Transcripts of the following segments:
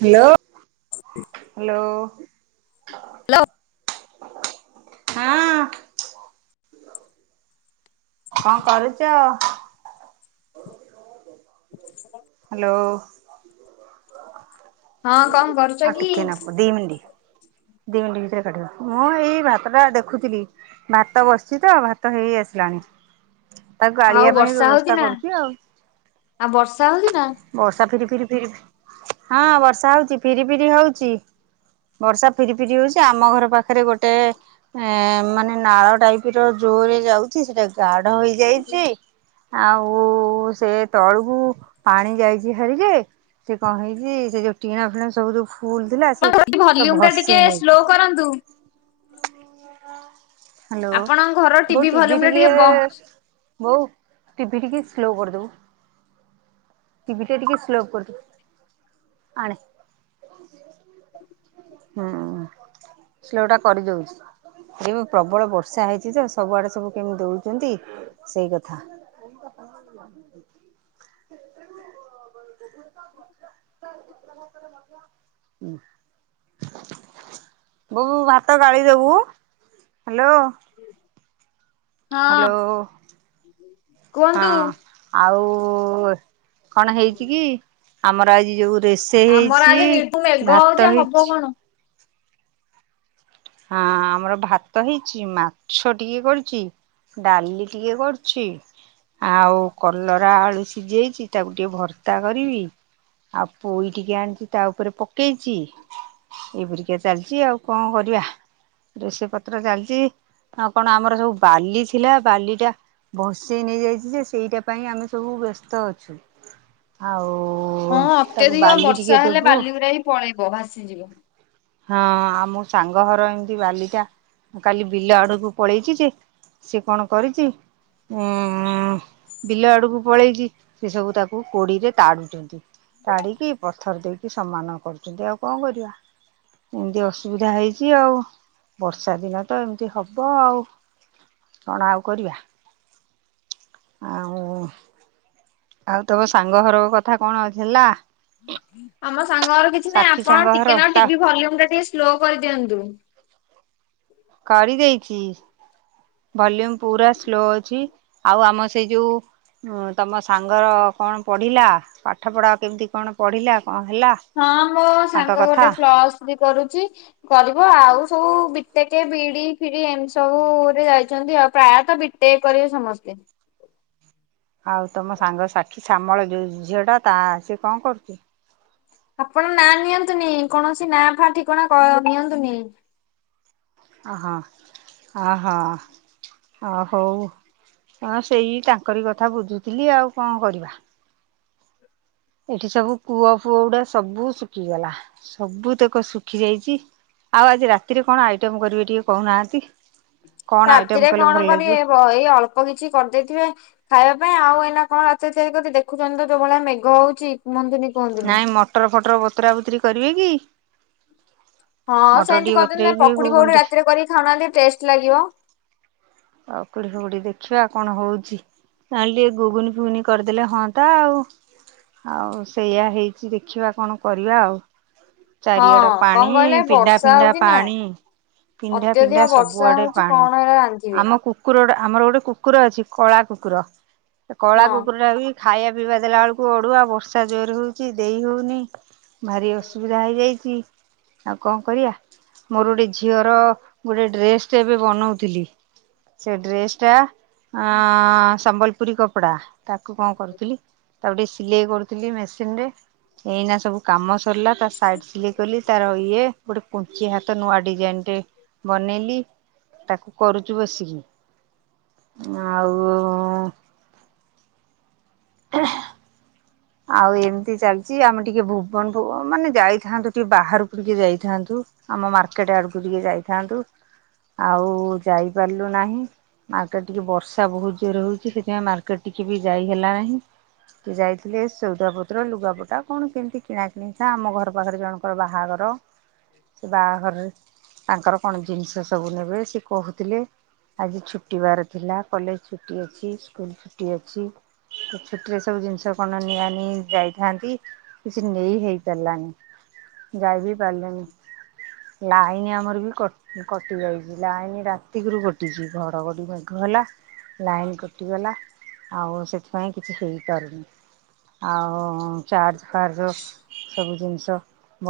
Hello -hello. Hello. ହଁ କଣ କରୁଚ? ହ୍ୟାଲୋ ହଁ କଣ କରୁଛ ଆଉ କି? ଟିକେନାକୁ ଦି ମିନିଟ ଦି ମିନିଟ ଭିତରେ କାଟିଦବୁ ମୁଁ ଏଇ ଭାତ ଟା ଦେଖୁଥିଲି। - ଭାତ ବସିଛି ତ ଭାତ ହେଇ ଆସିଲାଣି। ତାକୁ ଆଉ ଗାଳିିବା ପାଇଁ ବର୍ଷା ହଉଛି ବ୍ୟବସ୍ଥା ନା କରୁଛି ଆଉ। ଆଉ ବର୍ଷା ହଉଛି ନା? ବର୍ଷା ଫିରି ଫିରି ଫିରି ହଁ ବର୍ଷା ହଉଛି ଫିରି ଫିରି ହଉଛି ବର୍ଷା ଫିରି ଫିରି ହେଉଛି ଆମ ଘର ପାଖରେ ଗୋଟେ ଏ ମାନେ ନାଳ ଟାଇପି ର ଜୋରେ ଯାଉଛି ସେଟାକୁ ଗାଢ ହେଇଯାଇଛି ଆଉ ସେ ତଳକୁ ପାଣି ଯାଇଛି ହେରି କେ। ସେ କଣ ହେଇଛି ସେ ଯୋଉ ଟିଣା ଫିଣ ସବୁ ଯୋଉ ଫୁଲ ଥିଲା ସେ ଭଲ୍ୟୁମ ସବ ଟା ଭସ ଟିକେ ସ୍ଲୋ କରନ୍ତୁ। - ହ୍ୟାଲୋ ଆପଣଙ୍କ ଘର ବୋଉ ଟିଭି ଭଲ୍ୟୁମ ଟା ଟିକେ ବ ବୋଉ ଟିଭି ଟିକେ ସ୍ଲୋ କରିଦେବୁ ଟିଭିି ଟା ଟିକେ ସ୍ଲୋ କରିଦବୁ ଆଣେ ହୁଁ ସ୍ଲୋଲଟା କରିଦଉଛି। ଯିୟୁ ପ୍ରବଳ ବର୍ଷା ହେଇଛି ତ ସବୁଆଡେ ସବୁ କେମିତି ଦଉଚନ୍ତି ସେଇ କଥା। [inaudible] ହୁଁ। ବୋହୁ ଭାତ ଗାଳିଦବୁ ହାଲୋ। ହଁ ହାଲୋ ହଁ। କୁହନ୍ତୁ। ଆଉ ଏ କଣ ହେଇଛି କି ଆମର ଆଜି ଯୋଉ ବେଷେଇ ଆମର ହେଇଚି ଆଜି ନିଟୁ ମେଘ ହଉଛି ଭାତ ଆଉ ହବ ହେଇଛି। କଣ? ହଁ ଆମର ଭାତ ହେଇଛି ମାଛ ଟିକେ କରିଚି। ଡାଲି ଟିକେ କରିଛି। ଆଉ କଲରା ଆଳୁ ସିଜେଇଚି ତାକୁ ଟିକେ ଭର୍ତା କରିବି। ଆଉ ପୋଇ ଟିକେ ଆଣିଚି ତା ଉପରେ ପକେଇଚି। ଏପରିକା ଚାଲିଚି ଆଉ କଣ କରିବା। ରୋଷେଇ ପତ୍ର ଚାଲିଚି ଆଉ କଣ ଆମର ସବୁ ବାଲି ଥିଲା ବାଲି ଟା ଭସେଇ ନେଇଯାଇଛି ଯେ ସେଇଟା ପାଇଁ ଆମେ ସବୁ ବ୍ୟସ୍ତ ଅଛୁ। ହଁ ଆଉ ତାକୁ ଅତ୍ୟଧିକ ବାଲି ବର୍ଷା ଟିକେ ହେଲେ ଦେବୁ। ବାଲିଗୁରା ବି ପଳେଇବ ଭାସିଯିବ। ହଁ ଆମ ସାଙ୍ଗ ଘର ଏମିତି ବାଲିିଟା କାଲି ବିଲ ଆଡକୁ ପଳେଇଛି ଯେ ସେ କଣ କରିଚି। ଉଁ ବିଲ ଆଡକୁ ପଳେଇଚି ସେ ସବୁ ତାକୁ କୋଡିରେ ତାଡୁଛନ୍ତି। ତାଡିକି ପଥର ଦେଇକି ସମାନ କରୁଛନ୍ତି ଆଉ କଣ କରିବା! ଏମିତି ଅସୁବିଧା ହେଇଛି ଆଉ ବର୍ଷା ଦିନ ତ ଏମ୍‌ତି ହବ ଆଉ କଣ ଆଉ କରିବା ଆଉ ଆଉ ତମ ସାଙ୍ଗ ଘର କଥା କଣ ଯ ହେଲା। ଆମ ସାଙ୍ଗ ଘର କିଛି ନାଇଁ ସାକ୍ଷୀ ଆପଣ ସାଙ୍ଗ ଘର ଟିକେ ନା ତା ଟିଭି ଭଲ୍ୟୁମ୍ ଟା ଟିକେ ସ୍ଲୋ କରିଦିଅନ୍ତୁ। କରି ଦେଇଚି। ଭଲ୍ୟୁମ ପୁରା ସ୍ଲୋ ଅଛି ଆଉ ଆମ ସେଇ ଯୋଉ ହଁ ତମ ସାଙ୍ଗର କଣ ପଢିଲା ପାଠ ପଢା କେମ୍‌ତି କଣ ପଢିଲା କଣ ହେଲା। ହଁ ହ ତାଙ୍କ ସାଙ୍ଗ କଥା ଗୋଟେ ଫ୍ଲସ୍ ଥ୍ରୀ କରୁଚି। କରିବ ଆଉ ସବୁ ବିଟେକ ବିଡି ଫିଢି ଏମ୍‌ତି ସବୁରେ ଯାଇଚନ୍ତି ଆଉ ପ୍ରାୟତଃ ବିଟ୍ ଟେ କରିବେ ସମସ୍ତେ। ଆଉ ତମ ସାଙ୍ଗ ସାକ୍ଷୀ ଶ୍ୟାମଳ ଯୋଉ ଝିଅ ଟା ତା ସିଏ କଣ କର୍ ଚି। ଆପଣ ନା ନିଅନ୍ତୁନି କୌଣସି ନା ଫା ଠିକଣା କ ନିଅନ୍ତୁନି। ଅହ ଅ ହ। ଅ ହଉ ହ ସେଇ ତାଙ୍କରି କଥା ବୁଝୁଥିଲି ଆଉ କଣ କରିବା। ଏଠି ସବୁ କୂଅ ଫୁଅ ଗୁଡା ସବୁ ଶୁଖିଗଲା ସବୁ ତକ ଶୁଖି ଯାଇଚି। ଆଉ ଆଜି ରାତିରେ କଣ ଆଇଟମ୍‌ କରିବେ ଟିକେ କହୁନାହାନ୍ତି। କଣ ଆଇଟମ୍ ରାତିରେ କଲେ ଭଲ କଣ ଲାଗିବ? କରିବେ ବଇ ଏଇ ଅଳ୍ପ କିଛି କରିଦେଇଥିବେ। ଖାଇବା ପାଇଁ ଆଉ ଏଇନା କଣ ରାତି ତିଆରି କରି ଦେଖୁଛନ୍ତି ତ ଯୋଉ ଭଳିଆ ମେଘ ହଉଛି କୁହନ୍ତୁନି। କୁହନ୍ତୁନି। ନାଇଁ ମଟର ଫଟର ବତରା ବୁତୁରି କରିବେ କି? ହଁ ମଟର ସେମିତି ଟିକେ କରିଚନ୍ତି ନା ବତୁରେଇବି ପକୁଡି ପକୁଡି ଘୁଗୁନି ରାତିରେ କରିକି ଖାଉନାହାନ୍ତି ଟେଷ୍ଟ ଲାଗିବ। ପକୁଡି ଫକୁଡି ଦେଖିବା କଣ ହଉଛି। ତା ହେଲେ ଟିକେ ଗୁଗୁନି ଫୁଗୁନି କରିଦେଲେ ହଁ ତା ଆଉ ଆଉ ସେଇଆ ହେଇଛି ଦେଖିବା କଣ କରିବା ଆଉ ଚାରିଆଢ ହଁ କଣ ପାଣି କହିଲେ ପିଣ୍ଡା ବର୍ଷା ଫିଣ୍ଡା ହଉଛି ନା ପାଣି ଚା ପିନ୍ଧା ଅତ୍ୟଧିକ ପିଣ୍ଡା ବର୍ଷା ସବୁଆଡେ ହଉଛି ପାଣି କଣ ଏରା ରାନ୍ଧିବେ। ଆମ କୁକୁରଟେ ଆମର ଗୋଟେ କୁକୁର ଅଛି କଳା କୁକୁର ସେ କଳା ହଁ କୁକୁରଟା ବି ଖାଇବା ପିଇବା ଦେଲା ବେଳକୁ ଅଡୁଆ ବର୍ଷା ଜୋର ହଉଛି ଦେଇ ହଉନି। ଭାରି ଅସୁବିଧା ହେଇଯାଇଚି। ଆଉ କଣ କରିବା ମୋର ଗୋଟେ ଝିଅର ଗୋଟେ ଡ୍ରେସ୍ ଟେ ଏବେ ବନଉଥିଲି। ସେ ଡ୍ରେଷ ଟା ଆଁ ସମ୍ବଲପୁରୀ କପଡା ତାକୁ କଣ କରୁଥିଲି ତାକୁ ଟେ ସିଲେଇ କରୁଥିଲି ମେସିନ ରେ ଏଇନା ସବୁ କାମ ସରିଲା ତା ସାଇଡ ସିଲେଇ କଲି ତାର ଇଏ ଗୋଟେ କୁଞ୍ଚି ହାତ ନୂଆ ଡିଜାଇନ ରେ ବନେଇଲି ତାକୁ କରୁ ବସିକି ଆଉ ହ ଆଉ ଏମିତି ଚାଲିଛି ଆମେ ଟିକେ ଭୁବନ ଭୁବ ମାନେ ଯାଇଥାନ୍ତୁ ଟିକେ ବାହାରକୁ ଟିକେ ଯାଇଥାନ୍ତୁ। ଆମ ମାର୍କେଟ ଆଡକୁ ଟିକେ ଯାଇଥାନ୍ତୁ ଆଉ ଯାଇପାରିଲୁ ନାହିଁ ମାର୍କେଟ ଟିକେ ବର୍ଷା ବହୁତ ଜୋର ହଉଛି ସେଥିପାଇଁ ମାର୍କେଟ ଟିକେ ବି ଯାଇ ହେଲା ନାହିଁ ଟିକେ ଯାଇ ଡ୍ରେସ, ସଉଦାପତ୍ର, ଲୁଗାପଟା କଣ କେମିତି କିଣାକିଣିକା ଆମ ଘର ପାଖରେ ଜଣଙ୍କର ବାହାଘର। ସେ ବାହାଘରରେ ତାଙ୍କର କଣ ଜିନିଷ ସବୁ ନେବେ ସେ କହୁଥିଲେ। ଆଜି ଛୁଟିବାର ଥିଲା କଲେଜ ଛୁଟି ଅଛି ସ୍କୁଲ ଛୁଟି ଅଛି। ଛୁଟିରେ ସବୁ ଜିନିଷ କଣ ନିଆ ନେଇ ଯାଇଥାନ୍ତି କିଛି ନେଇ ହେଇ ପାରିଲାନି। ଯାଇ ବିି ପାରିଲେନି ଲାଇନ ଆମର ବି କ କଟି ଯାଇଛି ଲାଇନୀ ରାତିକରୁ କଟିଛି ଘର ଗୋଡିି ମେଘ ହେଲା। ଲାଇନ କଟିଗଲା ଆଉ ସେଥିପାଇଁ କିଛି ହେଇପାରୁନି। ଆଉ ଚାର୍ଜ ଫାର୍ଜ ସବୁ ଜିନିଷ।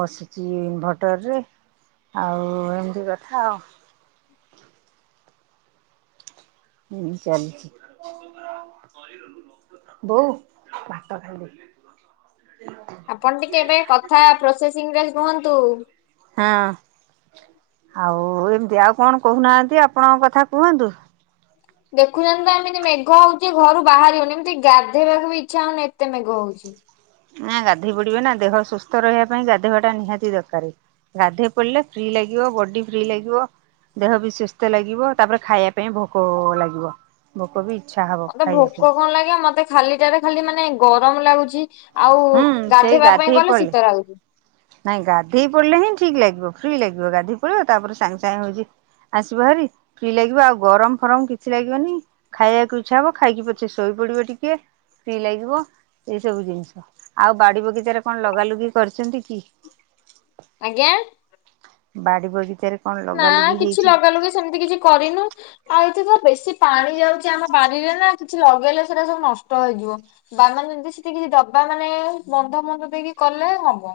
ବସିଛି ଇନଭଟରରେ ଆଉ ଏମିତି କଥା ଆଉ- ହ ମୁୁ ଚାଲିଛି ବୋଉ ଭାତ ଖାଇବି ଆପଣ ଟିକେ ଏବେ କଥା ପ୍ରୋସେସିଙ୍ଗ୍ ରେ କୁହନ୍ତୁ। ହଁ ଆଉ ଏମିତି ଆଉ କଣ କହୁନାହାନ୍ତି ଆପଣଙ୍କ କଥା କୁହନ୍ତୁ। ଦେଖୁଚନ୍ତି ତ ଏମିତି ମେଘ ହଉଚି ଘରୁ ବାହାରି ହଉନି ଏମିତି ଗାଧୋଇବାକୁ ବି ଇଚ୍ଛା ହଉନି ଏତେ ମେଘ ହଉଚି। ନା ଗାଧେଇ ପଡିବେ ନା ଦେହ ସୁସ୍ଥ ରହିବା ପାଇଁ ଗାଧେଇବା ଟା ନିହାତି ଦରକାରେ। ଗାଧେଇ ପଡିଲେ ଫ୍ରି ଲାଗିବ ବଡି ଫ୍ରି ଲାଗିବ। ଦେହ ବି ସୁସ୍ଥ ଲାଗିବ ତାପରେ ଖାଇବା ପାଇଁ ଭୋକ ଲାଗିବ। ଭୋକ ବି ଇଚ୍ଛା ହବ ଖାଇବା ପାଇଁ। ଭଲ ଲାଗେ ମତେ ଖାଲି ଟାରେ ଖାଲି ମାନେ ଗରମ୍ ଲାଗୁଚି ଆଉ ହୁଁ ସେଇ ଗାଧେଇବା ପାଇଁ ଗାଧେଇ ଗଲେ ପଡିଲେ ଶୀତ ଲାଗୁଚି। ନାଇଁ ଗାଧେଇ ପଡିଲେ ହିଁ ଠିକ୍ ଲାଗିବ ଫ୍ରି ଲାଗିବ ଗାଧେଇ ପଡିବ ତାପରେ ସାଙ୍ଗେ ସାଙ୍ଗେ ହଉଚି ଆସିବ ଭାରି ଫ୍ରି ଲାଗିବ ଆଉ ଗରମ୍ ଫରମ୍ କିଛି ଲାଗିବନି ଖାଇବାକୁ ଇଚ୍ଛା ହବ ଖାଇକି ପଛେ ଶୋଇ ପଡିବ ଟିକେ ଫ୍ରି ଲାଗିବ ଏଇ ସବୁ ଜିନିଷ ଆଉ ବାଡି ବଗିଚାରେ କଣ ଲଗା ଲୁଗି କରିଚନ୍ତି କି? ଆଜ୍ଞା। ବାଡ଼ି ବଗିଚାରେ କଣ ନା ଲଗାଲୁଗି କିଛି ହେଇଛି ଲଗା ଲୁଗି ସେମିତି କିଛି କରିନୁ। ଆଉ ଏଠିତ ବେଶୀ ପାଣି ଯାଉଚି ଆମ ବାଡିରେ ନା କିଛି ଲଗେଇଲେ ସେଟା ସବୁ ନଷ୍ଟ ହେଇଯିବ।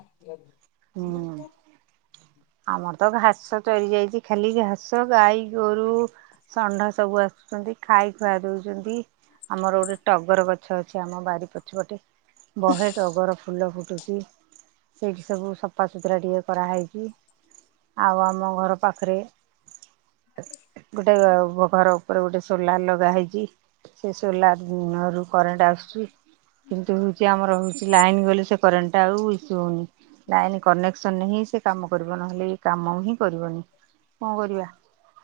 [unintelligible] ହୁଁ। ଆମର ତ ଘାସ ଚରି ଯାଇଚି ଖାଲି ଘାସ ଗାଈ ଗୋରୁ ଷଣ୍ଢ ସବୁ ଆସୁଚନ୍ତି ଖାଇ ଖୁଆ ଦଉଚନ୍ତି ଆମର ଗୋଟେ ଟଗର ଗଛ ଅଛି ଆମ ବାରି ପଛପଟେ। ବହେ ଟଗର ଫୁଲ ଫୁଟୁଚି ସେଇଠି ସବୁ ସଫାସୁତୁରା ଟିକେ କରାହେଇଚି ଆଉ ଆମ ଘର ପାଖେରେ ଗୋଟେ ବ-ଘରୁ ଉପରେ ଗୋଟେ ସୋଲାର୍ ଲଗା ହେଇଚି ସେ ସୋଲାର୍ ରୁ କରେଣ୍ଟ୍ ଆସୁଚି। କିନ୍ତୁ ହଉଚି ଆମର ହଉଚି ଲାଇନ୍ ଗଲେ ସେ କରେଣ୍ଟ୍ ଟା ଆଉ ଇସୁ ହଉନି। ଲାଇନ୍ କନେକ୍ସନରେ ହିଁ ସେ କାମ କରିବ ନହେଲେ ଏ କାମ ହିଁ କରିବନି କଣ କରିବା।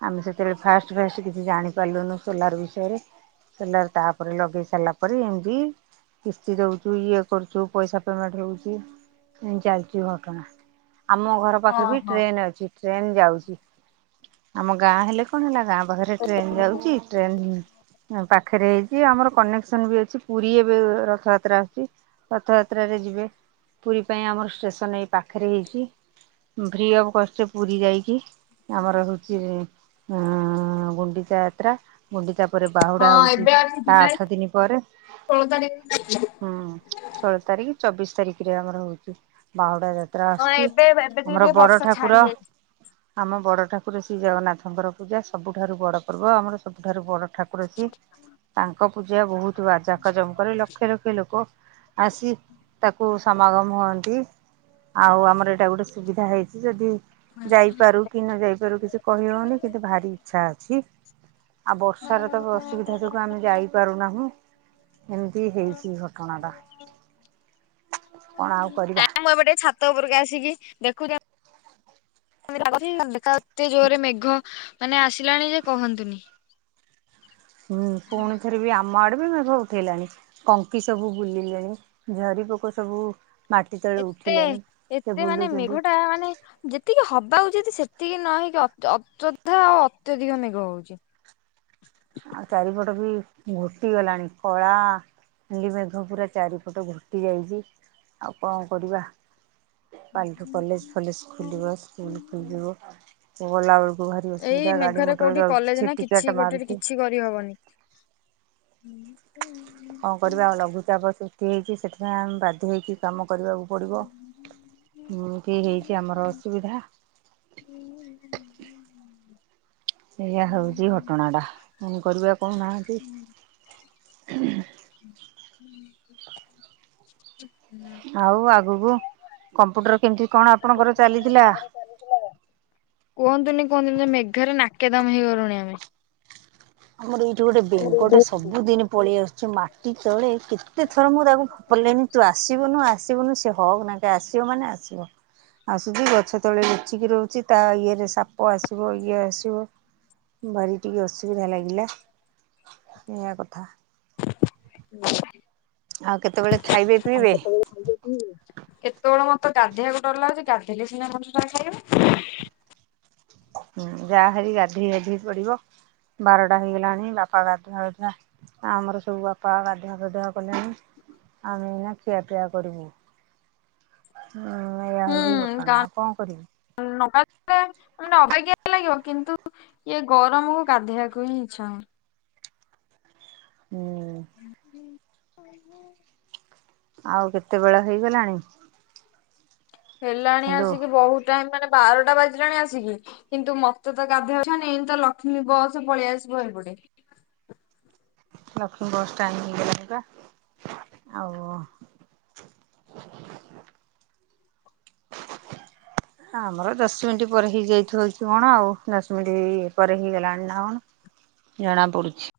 ଆମେ ସେତେବେଳେ ଫାଷ୍ଟେ ଫାଷ୍ଟେ କିଛି ଜାଣିପାରିଲୁନୁ ସୋଲାର୍ ବିଷୟରେ ସୋଲାର୍ ତାପରେ ଲଗେଇ ସାରିଲା ପରେ ଏମିତି କିସ୍ତି ଦଉଚୁ ଇଏ କରୁଚୁ ପଇସା ପେମେଣ୍ଟ୍ ରହୁଚି ଏମିତି ଚାଲିଚି ଦୁର୍ଘଟଣା ଆମ ଘର ପାଖରେ ବି ଓହୋ ଟ୍ରେନ୍ ଅଛି ଟ୍ରେନ୍ ଯାଉଚି। ଆମ ଗାଁ ହେଲେ କଣ ହେଲା ଗାଁ ପାଖେରେ ଟ୍ରେନ୍ ଯାଉଚି ଟ୍ରେନ୍ ପାଖେରେ ହେଇଚି ଆମର କନେକ୍ସନ୍ ବି ଅଛି ପୁରୀ ଏବେ ରଥଯାତ୍ରା ଆସୁଚି ରଥଯାତ୍ରାରେ ଯିବେ ପୁରୀ ପାଇଁ ଆମର ଷ୍ଟେସନ୍ ଏଇ ପାଖେରେ ହେଇଚି। ଫ୍ରି ଅଫ୍ କଷ୍ଟ୍ ରେ ପୁରୀ ଯାଇକି ଆମର ହଉଚି ଉଁ- ଗୁଣ୍ଡିଚା ଯାତ୍ରା ଗୁଣ୍ଡିଚା ପରେ ବାହୁଡା ହଁ ହଉଚି ଏବେ ଅଛି ତା ଜୁଲାଇ ଆଠ ଦିନି ପରେ ଷୋହଳ ତାରିଖ ହୁଁ ଷୋଳ ତାରିଖ୍ ଚବିଶ୍ ତାରିଖିରେ ଆମର ହଉଚି ବାହୁଡା ଯାତ୍ ତ୍ରା ହଁ ଆସୁଚି ଏବେ ଏବେ ଟିକେ ଆମର ଟିକେ ବଡ ବର୍ଷା ଛାଡି ଠାକୁର ଯାଇଛି। ଆମ ବଡ ଠାକୁର ଶ୍ରୀ ଜଗନ୍ନାଥଙ୍କର ପୂଜା ସବୁଠାରୁ ବଡପର୍ବ ଆମର ସବୁଠାରୁ ବଡ ଠାକୁ ର ସିଏ ତାଙ୍କ ପୂଜା ବହୁତୁ ଯାକ ଯମକରେ ଲକ୍ଷ ଲକ୍ଷ ଲୋକ ଆସି ତାକୁ ସମାଗମ ହୁଅନ୍ତି। ଆଉ ଆମର ଏଟା ଗୋଟେ ସୁବିଧା ହେଇଚି ଯଦି ଯାଇପାରୁ କି ନଯାଇପାରୁ କିଛି କହିହଉନି କିନ୍ତୁ ଭାରି ଇଛା ଅଛି। ଆଉ ବର୍ଷାରେତ ଅସୁବିଧା ଯୋଗୁଁ ଆମେ ଯାଇପାରୁନାହୁଁ ଏମିତି ହେଇଚି ଘଟଣାଟା କଣ ଆଉ କରିବା ନାଇଁ ମୁଁ ଏବେ ଟିକେ ଛାତ ଛାତ ଉପରକୁ ଆସିକି ଦେଖୁଚି। [inaudible] ଏତେ ଜୋରରେ ମେଘ ମାନେ ଆସିଲାଣିଯେ କହନ୍ତୁନି। ହୁଁ ପୁଣି ଥରେବି ଆମ ଆଡେବି ମେଘ ଉଠେଲାଣି କଙ୍କି ସବୁ ବୁଲିଲେଣି ଝରି ପୋକସବୁ ଏତେ ଏତେ ମାନେ ବୁଲୁଛନ୍ତି ମେଘଟା ମାନେ ଯେତିକି ହବା ଉଚିତ ସେତିକି ନହେଇକି ଅ ଅଯଧା ଆଉ ଅତ୍ୟଧିକ ମେଘ ହଉଚି ଆଉ ଚାରିପଟବି ଘୋଟିଗଲାଣି କଳା ଖାଲି ମେଘ ପୁରା ଚାରି ପଟ ଘୋଟି ଯାଇଚି ଆଉ କଣ କରିବା କାଲିଠୁ କଲେଜ ଫଲେଜ ଖୋଲିବ ସ୍କୁଲ ଖୋଲିବ ସେ ଗଲା ବୋଳକୁ ଭାରି ଏଇ ଅସୁବିଧା ଗାଡି ମେଘରେ ମଟର କୋଉଠି ଯାଉଛି କଲେଜ ନା କିଛି ଛିଟିକାଟା ଗୋଟେରେ ମାରୁଚି କିଛି କରିହବନି। [unintelligible] କଣ କରିବା ଲଘୁଚାପ ସୃଷ୍ଟି ହେଇଚି ସେଥିପାଇଁ ଆମେ ବାଧ୍ୟ ହେଇକି କାମ କରିବାକୁ ପଡିବ କି ହେଇକି ଆମର ଅସୁବିଧା [unintelligible] ଏଇଆ ହଉଚି ଘଟଣାଟା ପୁଣି କରିବା କହୁନାହାନ୍ତି? [unintelligible] ଆଉ ଆଗକୁ କମ୍ପୁଟର କେମିତି କଣ ଆପଣଙ୍କର ଚାଲିଥିଲା? କୁହନ୍ତୁନି କୁହନ୍ତୁିନି ମେଘରେ ନାକେ ଦମ ହେଇ ଗଲୁଣି ଆମେ ଆମର ଏଇଠି ଗୋଟେ ବେଙ୍ଗଟେ ସବୁଦିନ ପଳେଇ ଆସୁଛି ମାଟି ତଳେ କେତେ ଥର ମୁଁ ତାକୁ ପଲେମି ତୁ ଆସିବୁନା ଆସିବୁନୁ ସେ ହଉହଁ କି ନା ଆସିବ ମାନେ ଆସିବ ଆସୁଛି ଗଛ ତଳେ ଲୁଚିକି ରହୁଚି ତା ଇଏରେ ସାପ ଆସିବ ଇଏ ଆସିବ ଭାରି ଟିକେ ଅସୁବିଧା ଲାଗିଲା ଏୟା କଥା [unintelligible] ଆଉ କେତେବେଳେ ଖାଇବେ ପିଇବେ? ଖାଇଲ କି କେତେବେଳେ ମତେ ଗାଧେଇବାକୁ ଡରଲାଗୁଚି ଗାଧେଇଲେ ସିନା ମଣିଷ ଟା ଖାଇବ ହୁଁ ଯାହାରି ଗାଧେଇ ଗାଧେଇ ପଡିବ ବାରଟା ହେଇଗଲାଣି ବାପା ଗାଧୁପାଧୁଆ ଆମର ସବୁ ବାପା ଗାଧୁଆ ପାଧୁଆ କଲେଣି ଆମେ ଏଇନା ଖିଆପିଆ କରିବୁ ହଁ ଏଇୟା ହୁଁ ହଉଚି ଗା ଘଟଣା ଆଉ କଣ କରିବି ନ ଗାଧେଇଲେ ଅବାଗିଆ ଲାଗିବ କିନ୍ତୁ ଇଏ ଗରମକୁ ଗାଧୋଇବାକୁ ହିଁ ଇଛା ହଉନି। ହୁଁ। ଆମେ ଖାଇବୁ। ଆଉ କେତେ ବେଳେ ହେଇଗଲାଣି। ହେଲାଣି ହ୍ୟାଲୋ ଆସିକି ବହୁତ ଟାଇମ ମାନେ ବାରଟା ବାଜିଲାଣି ଆସିକି। କିନ୍ତୁ ମତେ ତ ଗାଧୋଇଛାନି ଏନ ତ ଲକ୍ଷ୍ମୀ ବସ ପଳେଇଆସିବ ଏପଟେ। ଲକ୍ଷ୍ମୀ ବସ୍ ଟାଇମିଂ ହେଇଗଲାଣି ପା ଆଉ ଆମର ଦଶ ମିନିଟ୍ ପରେ ହେଇ ଯାଇଥିବକି କଣ ଆଉ ଦଶ ମିନିଟ୍ ପରେ ହେଇଗଲାଣି ନା କଣ। ଜଣାପଡୁଛି।